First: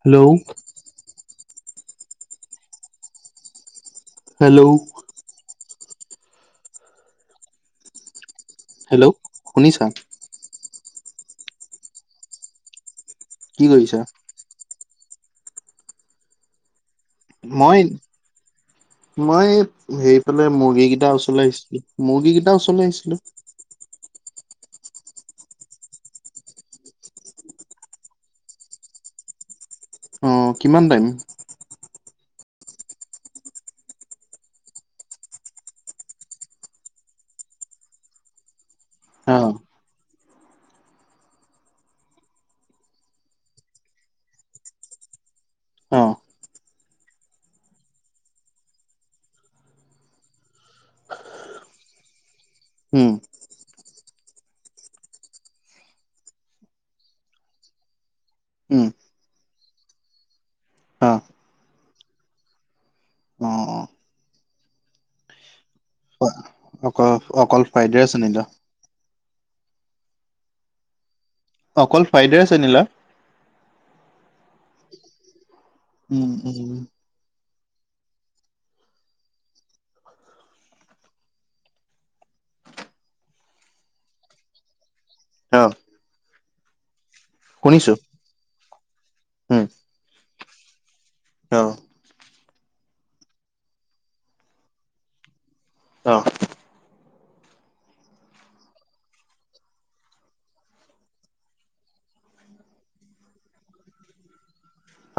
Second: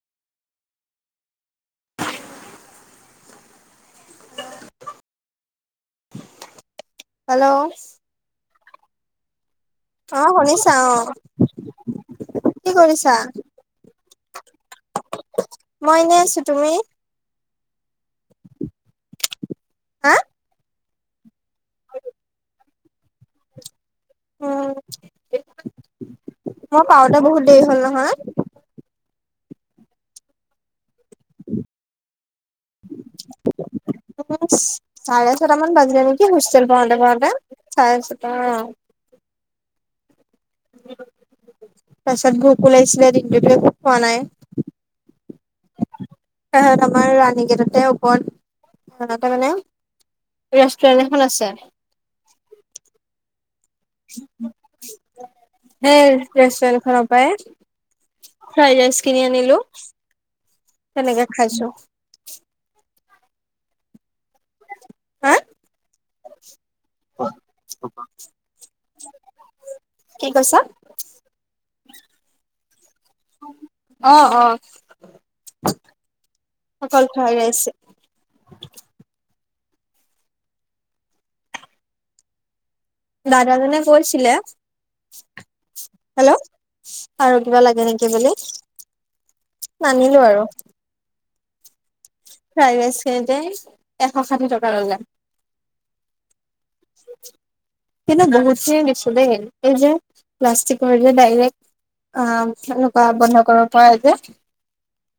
Hello. Hello. Hello. Hello. শুনিছা অ শুনিছা অ কি কৰিছ। কি কৰিছ? মই এনেই আছো তুমি মই মই হা সেইফালে মুৰ্গী কেইটা কেইটা ও চলাই আহিছিলো মুৰ্গী কেইটা উচলে আহিছিলো। উম মই পাওঁতে বহুত দেৰি হ'ল নহয়। আহ কিমান টাইম উ চাৰে ছটা মান বাজিলে নেকি হোষ্টেল পাওঁতে পাওঁতে চাৰে ছটা। অ। তছত গকুল আহছিলল ণ্ড খু ফনাই । অ ত আমাৰ ৰাণীকেততে ওপৰত সতে মানে। ৰেষ্টুৰেণ্ট এখন আছে। উম। সেই ৰেষ্টুট খনৰ পায়। উম ফ্ৰাইডেছ খিনি আনিলো অ তেনেকে খাইছো। অ হা। অ অকল অকল ফ্ৰাইডেচ আনিলা। কি কৈছা। অকল ফ্ৰাইডেছ আনিলা। অ অ উম উম অকল ফাইদেছ। দাদাজনে কৈছিলে অ হেল্ল'। আৰু কিবা লাগে শুনিছো নেকি বুলি উম নানিলো আৰু। অ। ফ্ৰাইড ৰাইচ খিনতে এশ ষাঠি টকা ললে। অ। তিনটো বহু খিনি নিছো দে এই যে প্লষ্টিক যে ডাইৰে্ট। অ এনেকুৱা বন্ধ কৰিব পৰা যে।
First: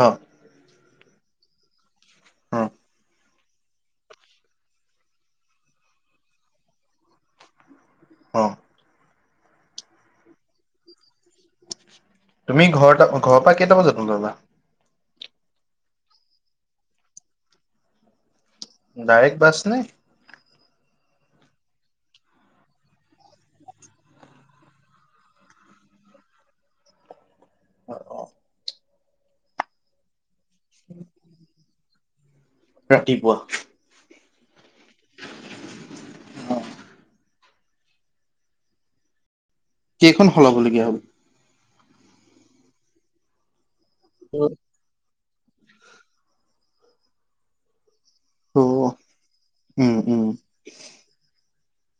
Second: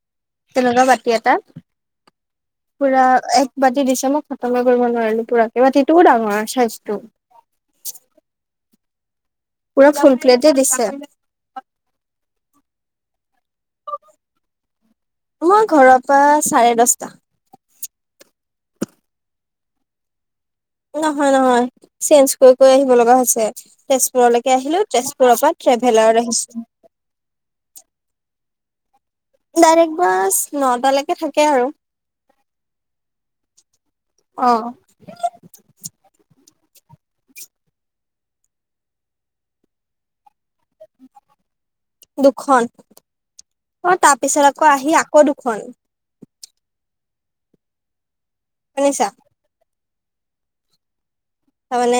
অ। তি এটা অ পুৰা । বাতি দিছ মই খতমে কৰিব নোৱাৰিলো পুৰাকৰাকে বাতিটোও ডাঙৰ চাইজটো। অ। পুৰা ফুল প্লেটেই দিছে। তুমি ঘৰতে ঘৰৰ পৰা কেইটা বজাত ওলাব। মই ঘৰৰ পৰা চাৰে দছটা। ডাইৰেক্ট বাস নে। নহয় নহয় চেঞ্জ কৰি কৰি আহিব লগা হৈছে তেজপুৰলৈকে আহিলো তেজপুৰৰ পৰা। তেভেলাও আহিছো। অ। ডাইৰেক্ট বা নটালৈকে থাকে আৰু। ৰাতিপুৱা। অহ। কেইখন সলাবলগীয়া হ'ল। দুখন অ তাৰপিছত আকৌ আহি আকৌ দুখন। অ শুনিছা। উম উম। তাৰমানে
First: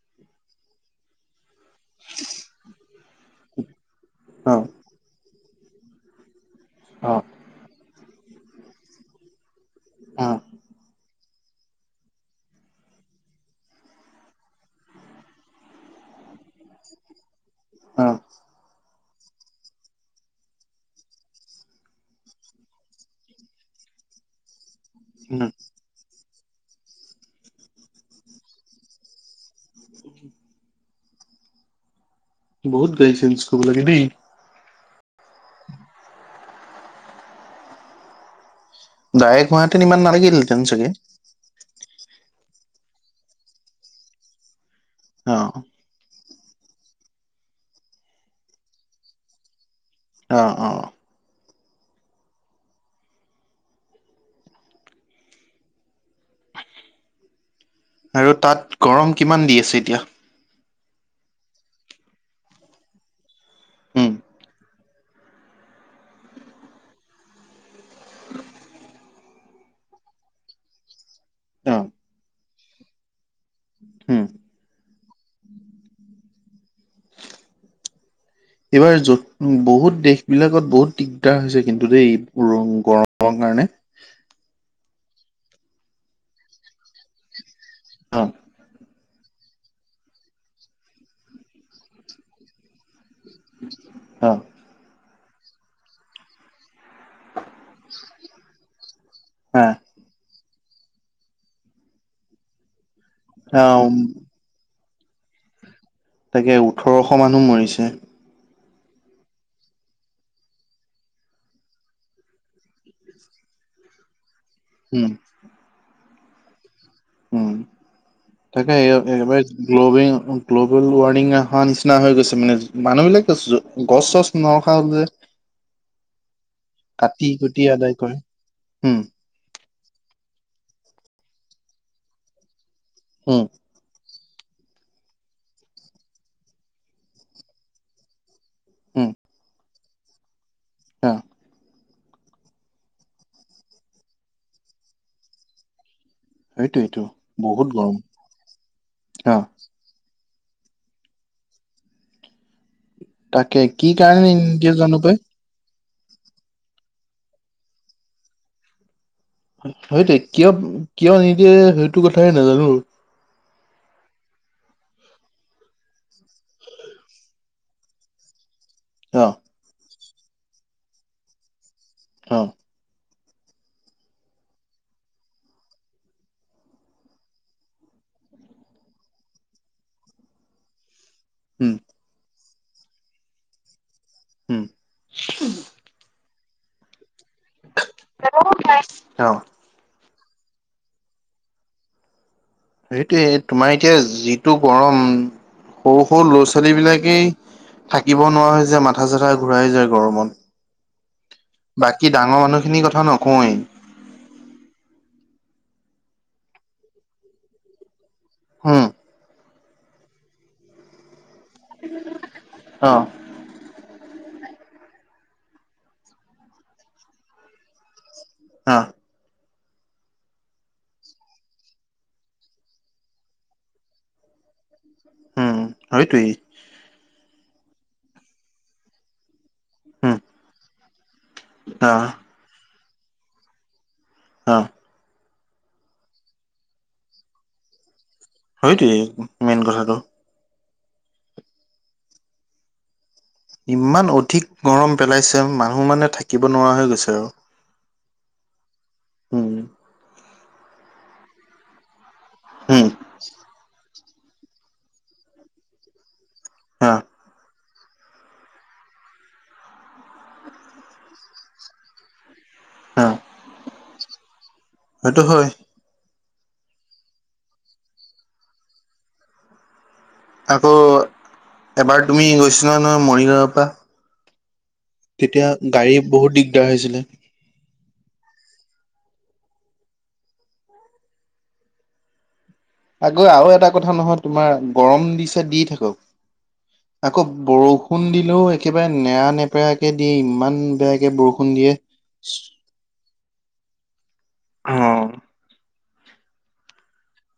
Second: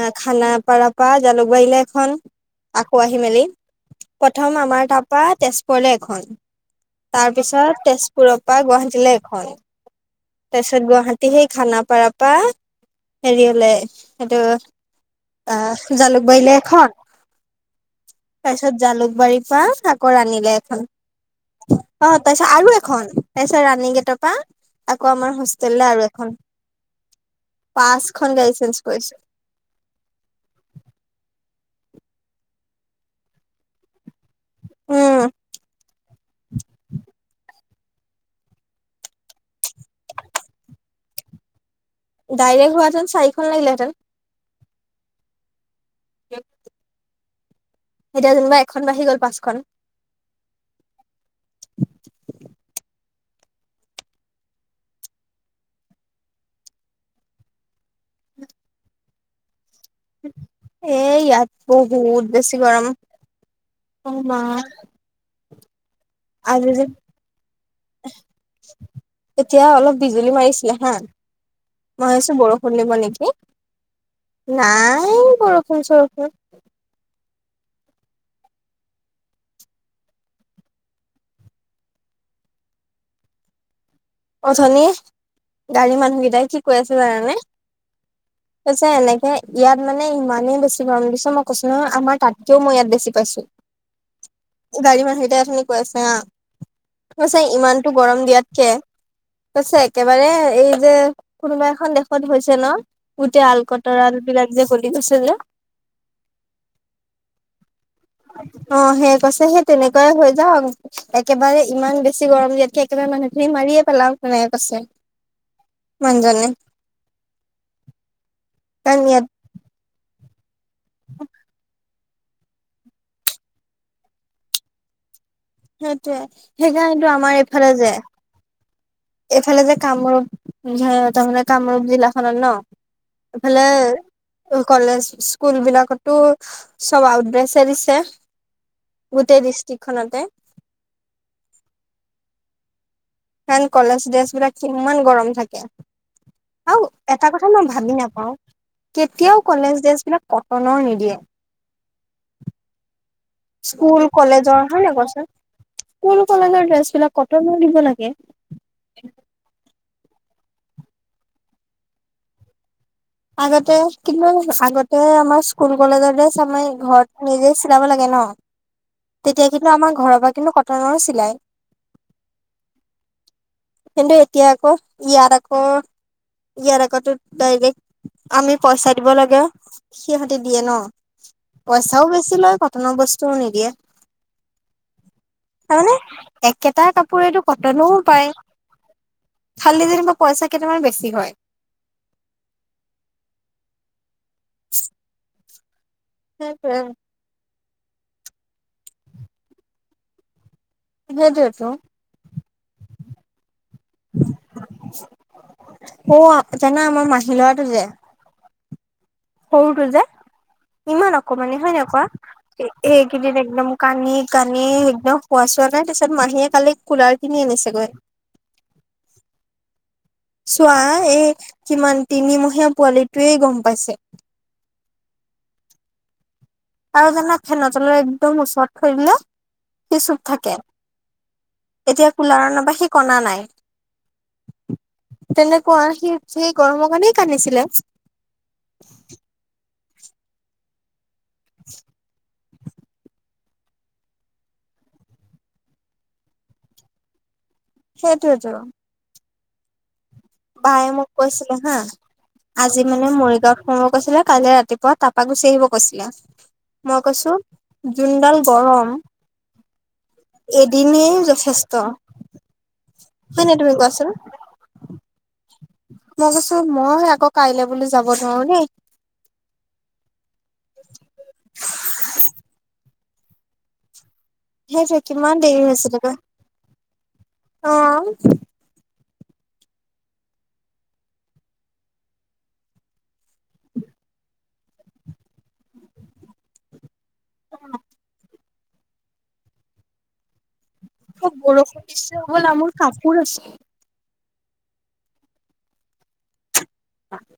আহ খানাপাৰা পৰা জালুকবাৰীলৈ এখন আকৌ আহি মেলি। প্ৰথম অ', আমাৰ তাপা তেজপুৰলে এখন অ', তাৰপিছত তেজপুৰ। সুৰৰ পৰা গুৱাহাটীলৈ এখন অ', তাৰপিছত গুৱাহাটীৰ। সেই খানাপাৰ পৰা হেৰি হলে। সেইটো আহ জালুকবাৰল এখন। অ', তাৰপিছত জালুকবাৰীৰ পৰা চাকৰ আনিলে এখন। অ তাৰপিছত আৰু এখন তাৰপিছত ৰাণী গেটৰ পৰা। আকৌ আমাৰ উম, হোষ্টেল আৰু এখন পাঁচখন গাইছে। তেছ কৰিছো। উঠ [unintelligible] বহুত গাড়ী চেঞ্জ কৰিব লাগে দেই। উম। ডাইৰেক্ট হাহতেন ইমান নালাগিল তেন চাগে। ডাইৰেক্ট হোৱাতেন চাৰিখন লাগিলেঁতেন। অ। একাত [unintelligible] এতিয়া যেনোিবা এখন বাঢ়ি গ'ল পাঁচখন। অ অ। আৰু তাত গৰম কিমান দি আছে এতিয়া। এ ইয়াত বহুত বেছি গৰম অ উম, মা। আৰু যে। উম। এতিয়া অলপ বিজুলী মাৰিছিলে হা অ', মই ভাবছো বৰষুণ দিব নেকি। উম। নাই বৰষুণ চৰষুণ। [unintelligible] এইবাৰ য বহুত দেশ বিলাকত বহুত দিগদাৰ হৈছে কিন্তু দেই গৰম। কাৰণে। অথনি গাড়ীৰ মানুহকেইটাই কি কৈ আছে জানে। অ', অ', ত চ লাইক। ইয়াত মানে ইমানেই বেছি গৰম বুলিছ মই কৈছো নহয় আমাৰ তাতকেও মই ইয়াত বেছি। পাইছো গাড়ী মানু সেইটাই আখিন কৈ আছে না। ছে ইমানতো গৰম হা দিয়াতকেছে একেবাৰে। এই যে কোনোবা এখন দেশত হৈছে ন গোটেই আল অ', কটৰাল বিলাক যে। গৈছে যে। তাকে ওঠৰশ মানুহ মৰিছে। অ সেই কৈছে সেই তেনেকুৱাই হৈ যাওক একেবাৰে ইমান বেছি গৰম ইিয়াতকে একেবাৰে মানুহ খিনি মাৰিয়ে। পলটো ন কছে উম, মজে। উ তাকেবাৰে ইয়াত গ্ব গ্লবেল ৱাৰ্মিং এ। নিচিনা হৈ গৈছে মানে মানুহবিলাকে গছ চছ নৰখা হল যে। সেইটয়ে সেইকাৰণটো কাটি আমাৰ কুটি এইফালে আদায় যে। কৰে উম এইফালে যে কামৰূপ তাৰানে কামৰূপ জিলা খনত ন। উম এইফালে। কলেজ স্কুল বিলাকতো সব উদ্ৰেচ দিছে। গোটেই ডিষ্ট্ৰিকখনতে। অহ ন কলেজ ড্ৰেছবিলাক কিমান গৰম থাকে । আৰু সেইটোৱেইটো এটা কথা মই বহুত গৰম ভাবি নাপাও অ কেতিয়াও কলেজ ড্ৰেছবিলাক কটনৰ নিদিয়ে তাকে কি স্কুল, কাৰণে কলেজৰ নিদিয়ে হয় নাই জানো কোৱা পাই চোন স্কুল, কলেজৰ ড্ৰেছবিলাক কটন দিব লাগে । সেইটোৱেই কিয় কিয় নিদিয়ে সেইটো কথাইে নাজানো । আগতে কিন্তু আগতে আমাৰ স্কুল, কলেজৰ ড্ৰেছ আমাৰ ঘৰ নিজে চিলাব লাগে ন। অ তেতিয়া কিন্তু আমাৰ ঘৰৰ পৰা কিন্তু কটনৰ চিলাই । অ কিন্তু এতিয়া আকৌ ইয়াৰ আকৌ ইয়াৰ আকৌ ডাইৰেক্ট । আমি পইচা দিব লাগে সিহঁতি দিয়ে ন উম পইচাও বেছি লয় । কটনৰ বস্তুও নিদিয়ে উম তাৰমানে একেটা কাপোৰ । কাপোৰেটো কটনও পায় অ খালী যেনিবা । পইচা কেইটামান বেছি হয় । সেইটোৱেই তোমাৰ এতিয়া যিটো গৰম সৰু-সৰু সেইটোৱে ল'ৰা-ছোৱালীবিলাকেই । থাকিব নোৱাৰা যে মাথা-চাথা ঘূৰাই যায় গৰমত । সেইটোৱেতো বাকী ডাঙৰ মানুহখিনিৰ কথা নকওঁৱেই । অ জানা আমাৰ মাহী লৰাটো যে হুম সৰুটো যে ইমান আকৌ মানে হয় নে কোৱা অ এইকেইদিন একদম কান্দি-কান্দি একদম খোৱা চোৱা নাই তাৰছত মাহীয়ে কালি কুলাৰ কিনি আনিছেগৈ হুম চোৱা এই কিমান তিনিমহীয়া পোৱালিটোৱেই গম পাইছে । উম সেইটোৱেই আৰু জানা ফেন তলৰ একদম ওচৰত থৈ দিলে সি উম চুপ থাকে। অ এতিয়া কুলাৰ অনা পৰা সি কন্দা নাই অ তেন্তে কোৱা সি সেই গৰমৰ কাৰণেই কান্দিছিলে । সেইটোৱেই মেইন কথাটো [unintelligible] ইমান অধিক গৰম পেলাইছে মানুহ মানে থাকিব নোৱাৰা হৈ গৈছে আৰু । সেইটোৱেইটো হম বায়ে মোক কৈছিলে হা আজি হম মানে মৰিগাঁও কৈছিলে কাইলে ৰাতিপুৱা তাৰপা গুচি আহিব কৈছিলে হা মই কৈছো জোনডাল গৰম এদিনেই যথেষ্ট হা হয় নাই তুমি কোৱা চোন সেইটো হয় মই কৈছো মই আকৌ কাইলৈ বুলি যাব নোৱাৰো দেই । আকৌ এবাৰ তুমি গৈছিলা নহয় মৰিগাঁৱৰ পৰা সেইটো কিমান তেতিয়া দেৰি গাড়ী হৈছিলে বহুত দিগদাৰ হৈছিলে অঁ আকৌ আৰু এটা কথা নহয় তোমাৰ গৰম দিছে দি থাকক আকৌ বৰষুণ দিলেও একেবাৰে নেৰা নেপেৰাকে দিয়ে ইমান বেয়াকে খব দিয়ে বৰষুণ দিছে হবলা মোৰ কাপোৰ আছে অ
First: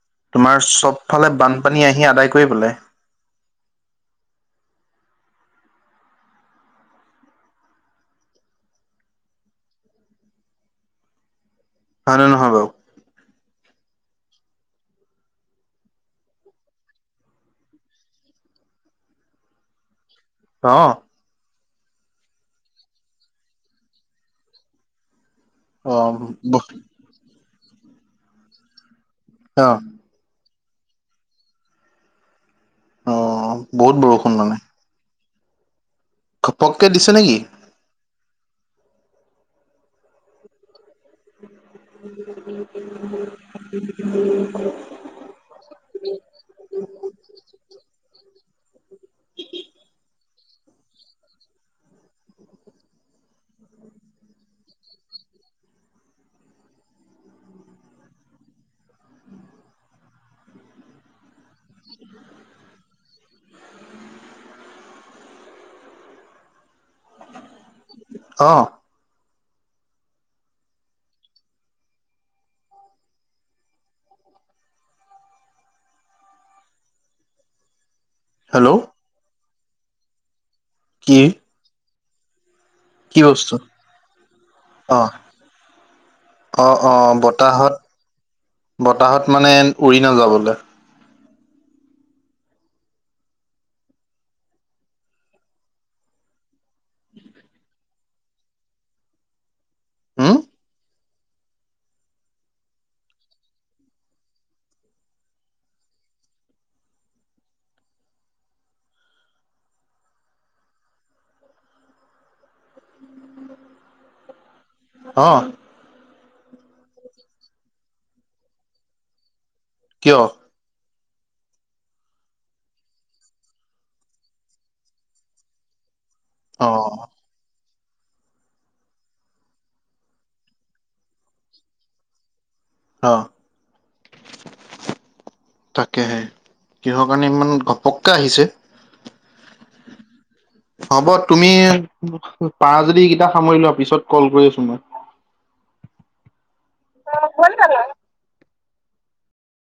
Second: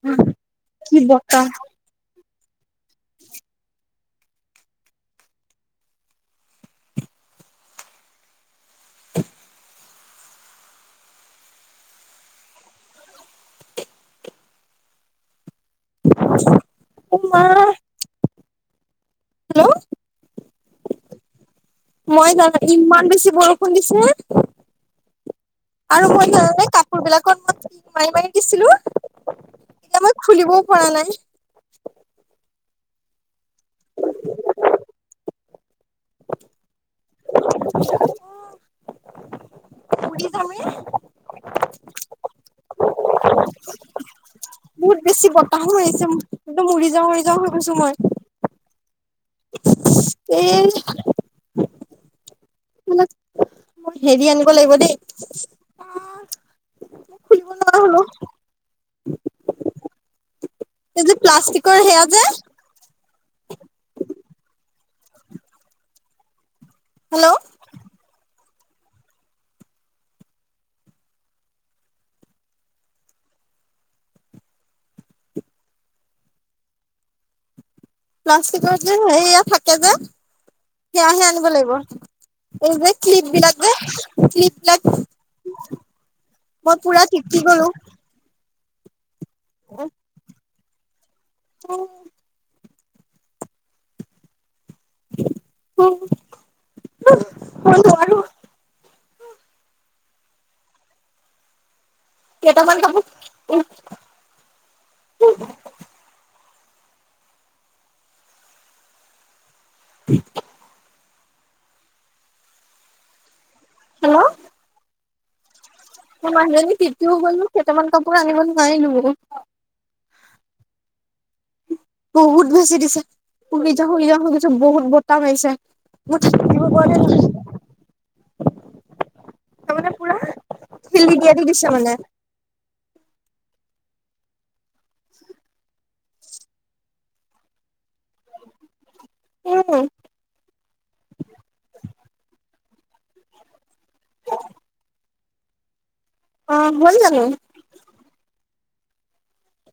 অ তোমাৰ চব ফালে বানপানী আহি আদায় কৰি পেলাই [inaudible] হয় নে নহয় বাৰু উম হেল্ল' অ মই জানো ইমান বেছি বৰষুণ দিছে হে অ আৰু মই ধৰে অ কাপোৰ বিলাক মই মাৰি মাৰি দিছিলো [unintelligible] এতিয়া মই খুলিবও পৰা নাই অ বহুত বৰষুণ মানে ঘপককে দিছে নেকি পুৰি খাবি [inaudible] বহুত বেছি বতাহো মাৰিছে একদম উৰি যাওঁ উৰি যাওঁ হৈ গৈছো মই [inaudible] এই মোৰ হেৰি আনিব লাগিব দেই মোক খুলিব নোৱাৰা হলো এই যে প্লাষ্টিকৰ সেয়া যে হেল্ল' অ হেল্ল' প্লাষ্টিকৰ যে সেয়া থাকে যে কি সেয়াহে আনিব লাগিব এই যে কি কিলিপ বস্তু? বিলাক যে ক্লিপ বিলাক অ', অ', মই পুৰা টিটি গলো তাহত মানে উৰি নাযাবলৈ [unintelligible] অ। অ অ মই নোৱাৰো [unintelligible] হুম কেইটা মান কাপো উ উ [unintelligible] [inaudible] হেল্ল' অ ম মানুহ জনী তিতিগলো কেইটামান কাপোৰ আনিব নোৱাৰিলো বোলো [unintelligible] কিয়? বহুত বেছি দিছে উৰি যাওঁ উৰি যাওঁ হৈগৈছে বহুত বতাহ আহিছে। মিব অ', [unintelligible] তাৰমানে পুৰা শিল দিয়াদি দিছে মানে [unintelligible] অ তাকেহে কিহৰ কাৰণে ইমান গ সক্কা আহিছে উম হব তুমি [unintelligible] পাৰা যদি এইকেইটা সামৰি লোৱা পিছত কল কৰি আছো মই অ হ'ল জানো ফোন কৰিব [unintelligible]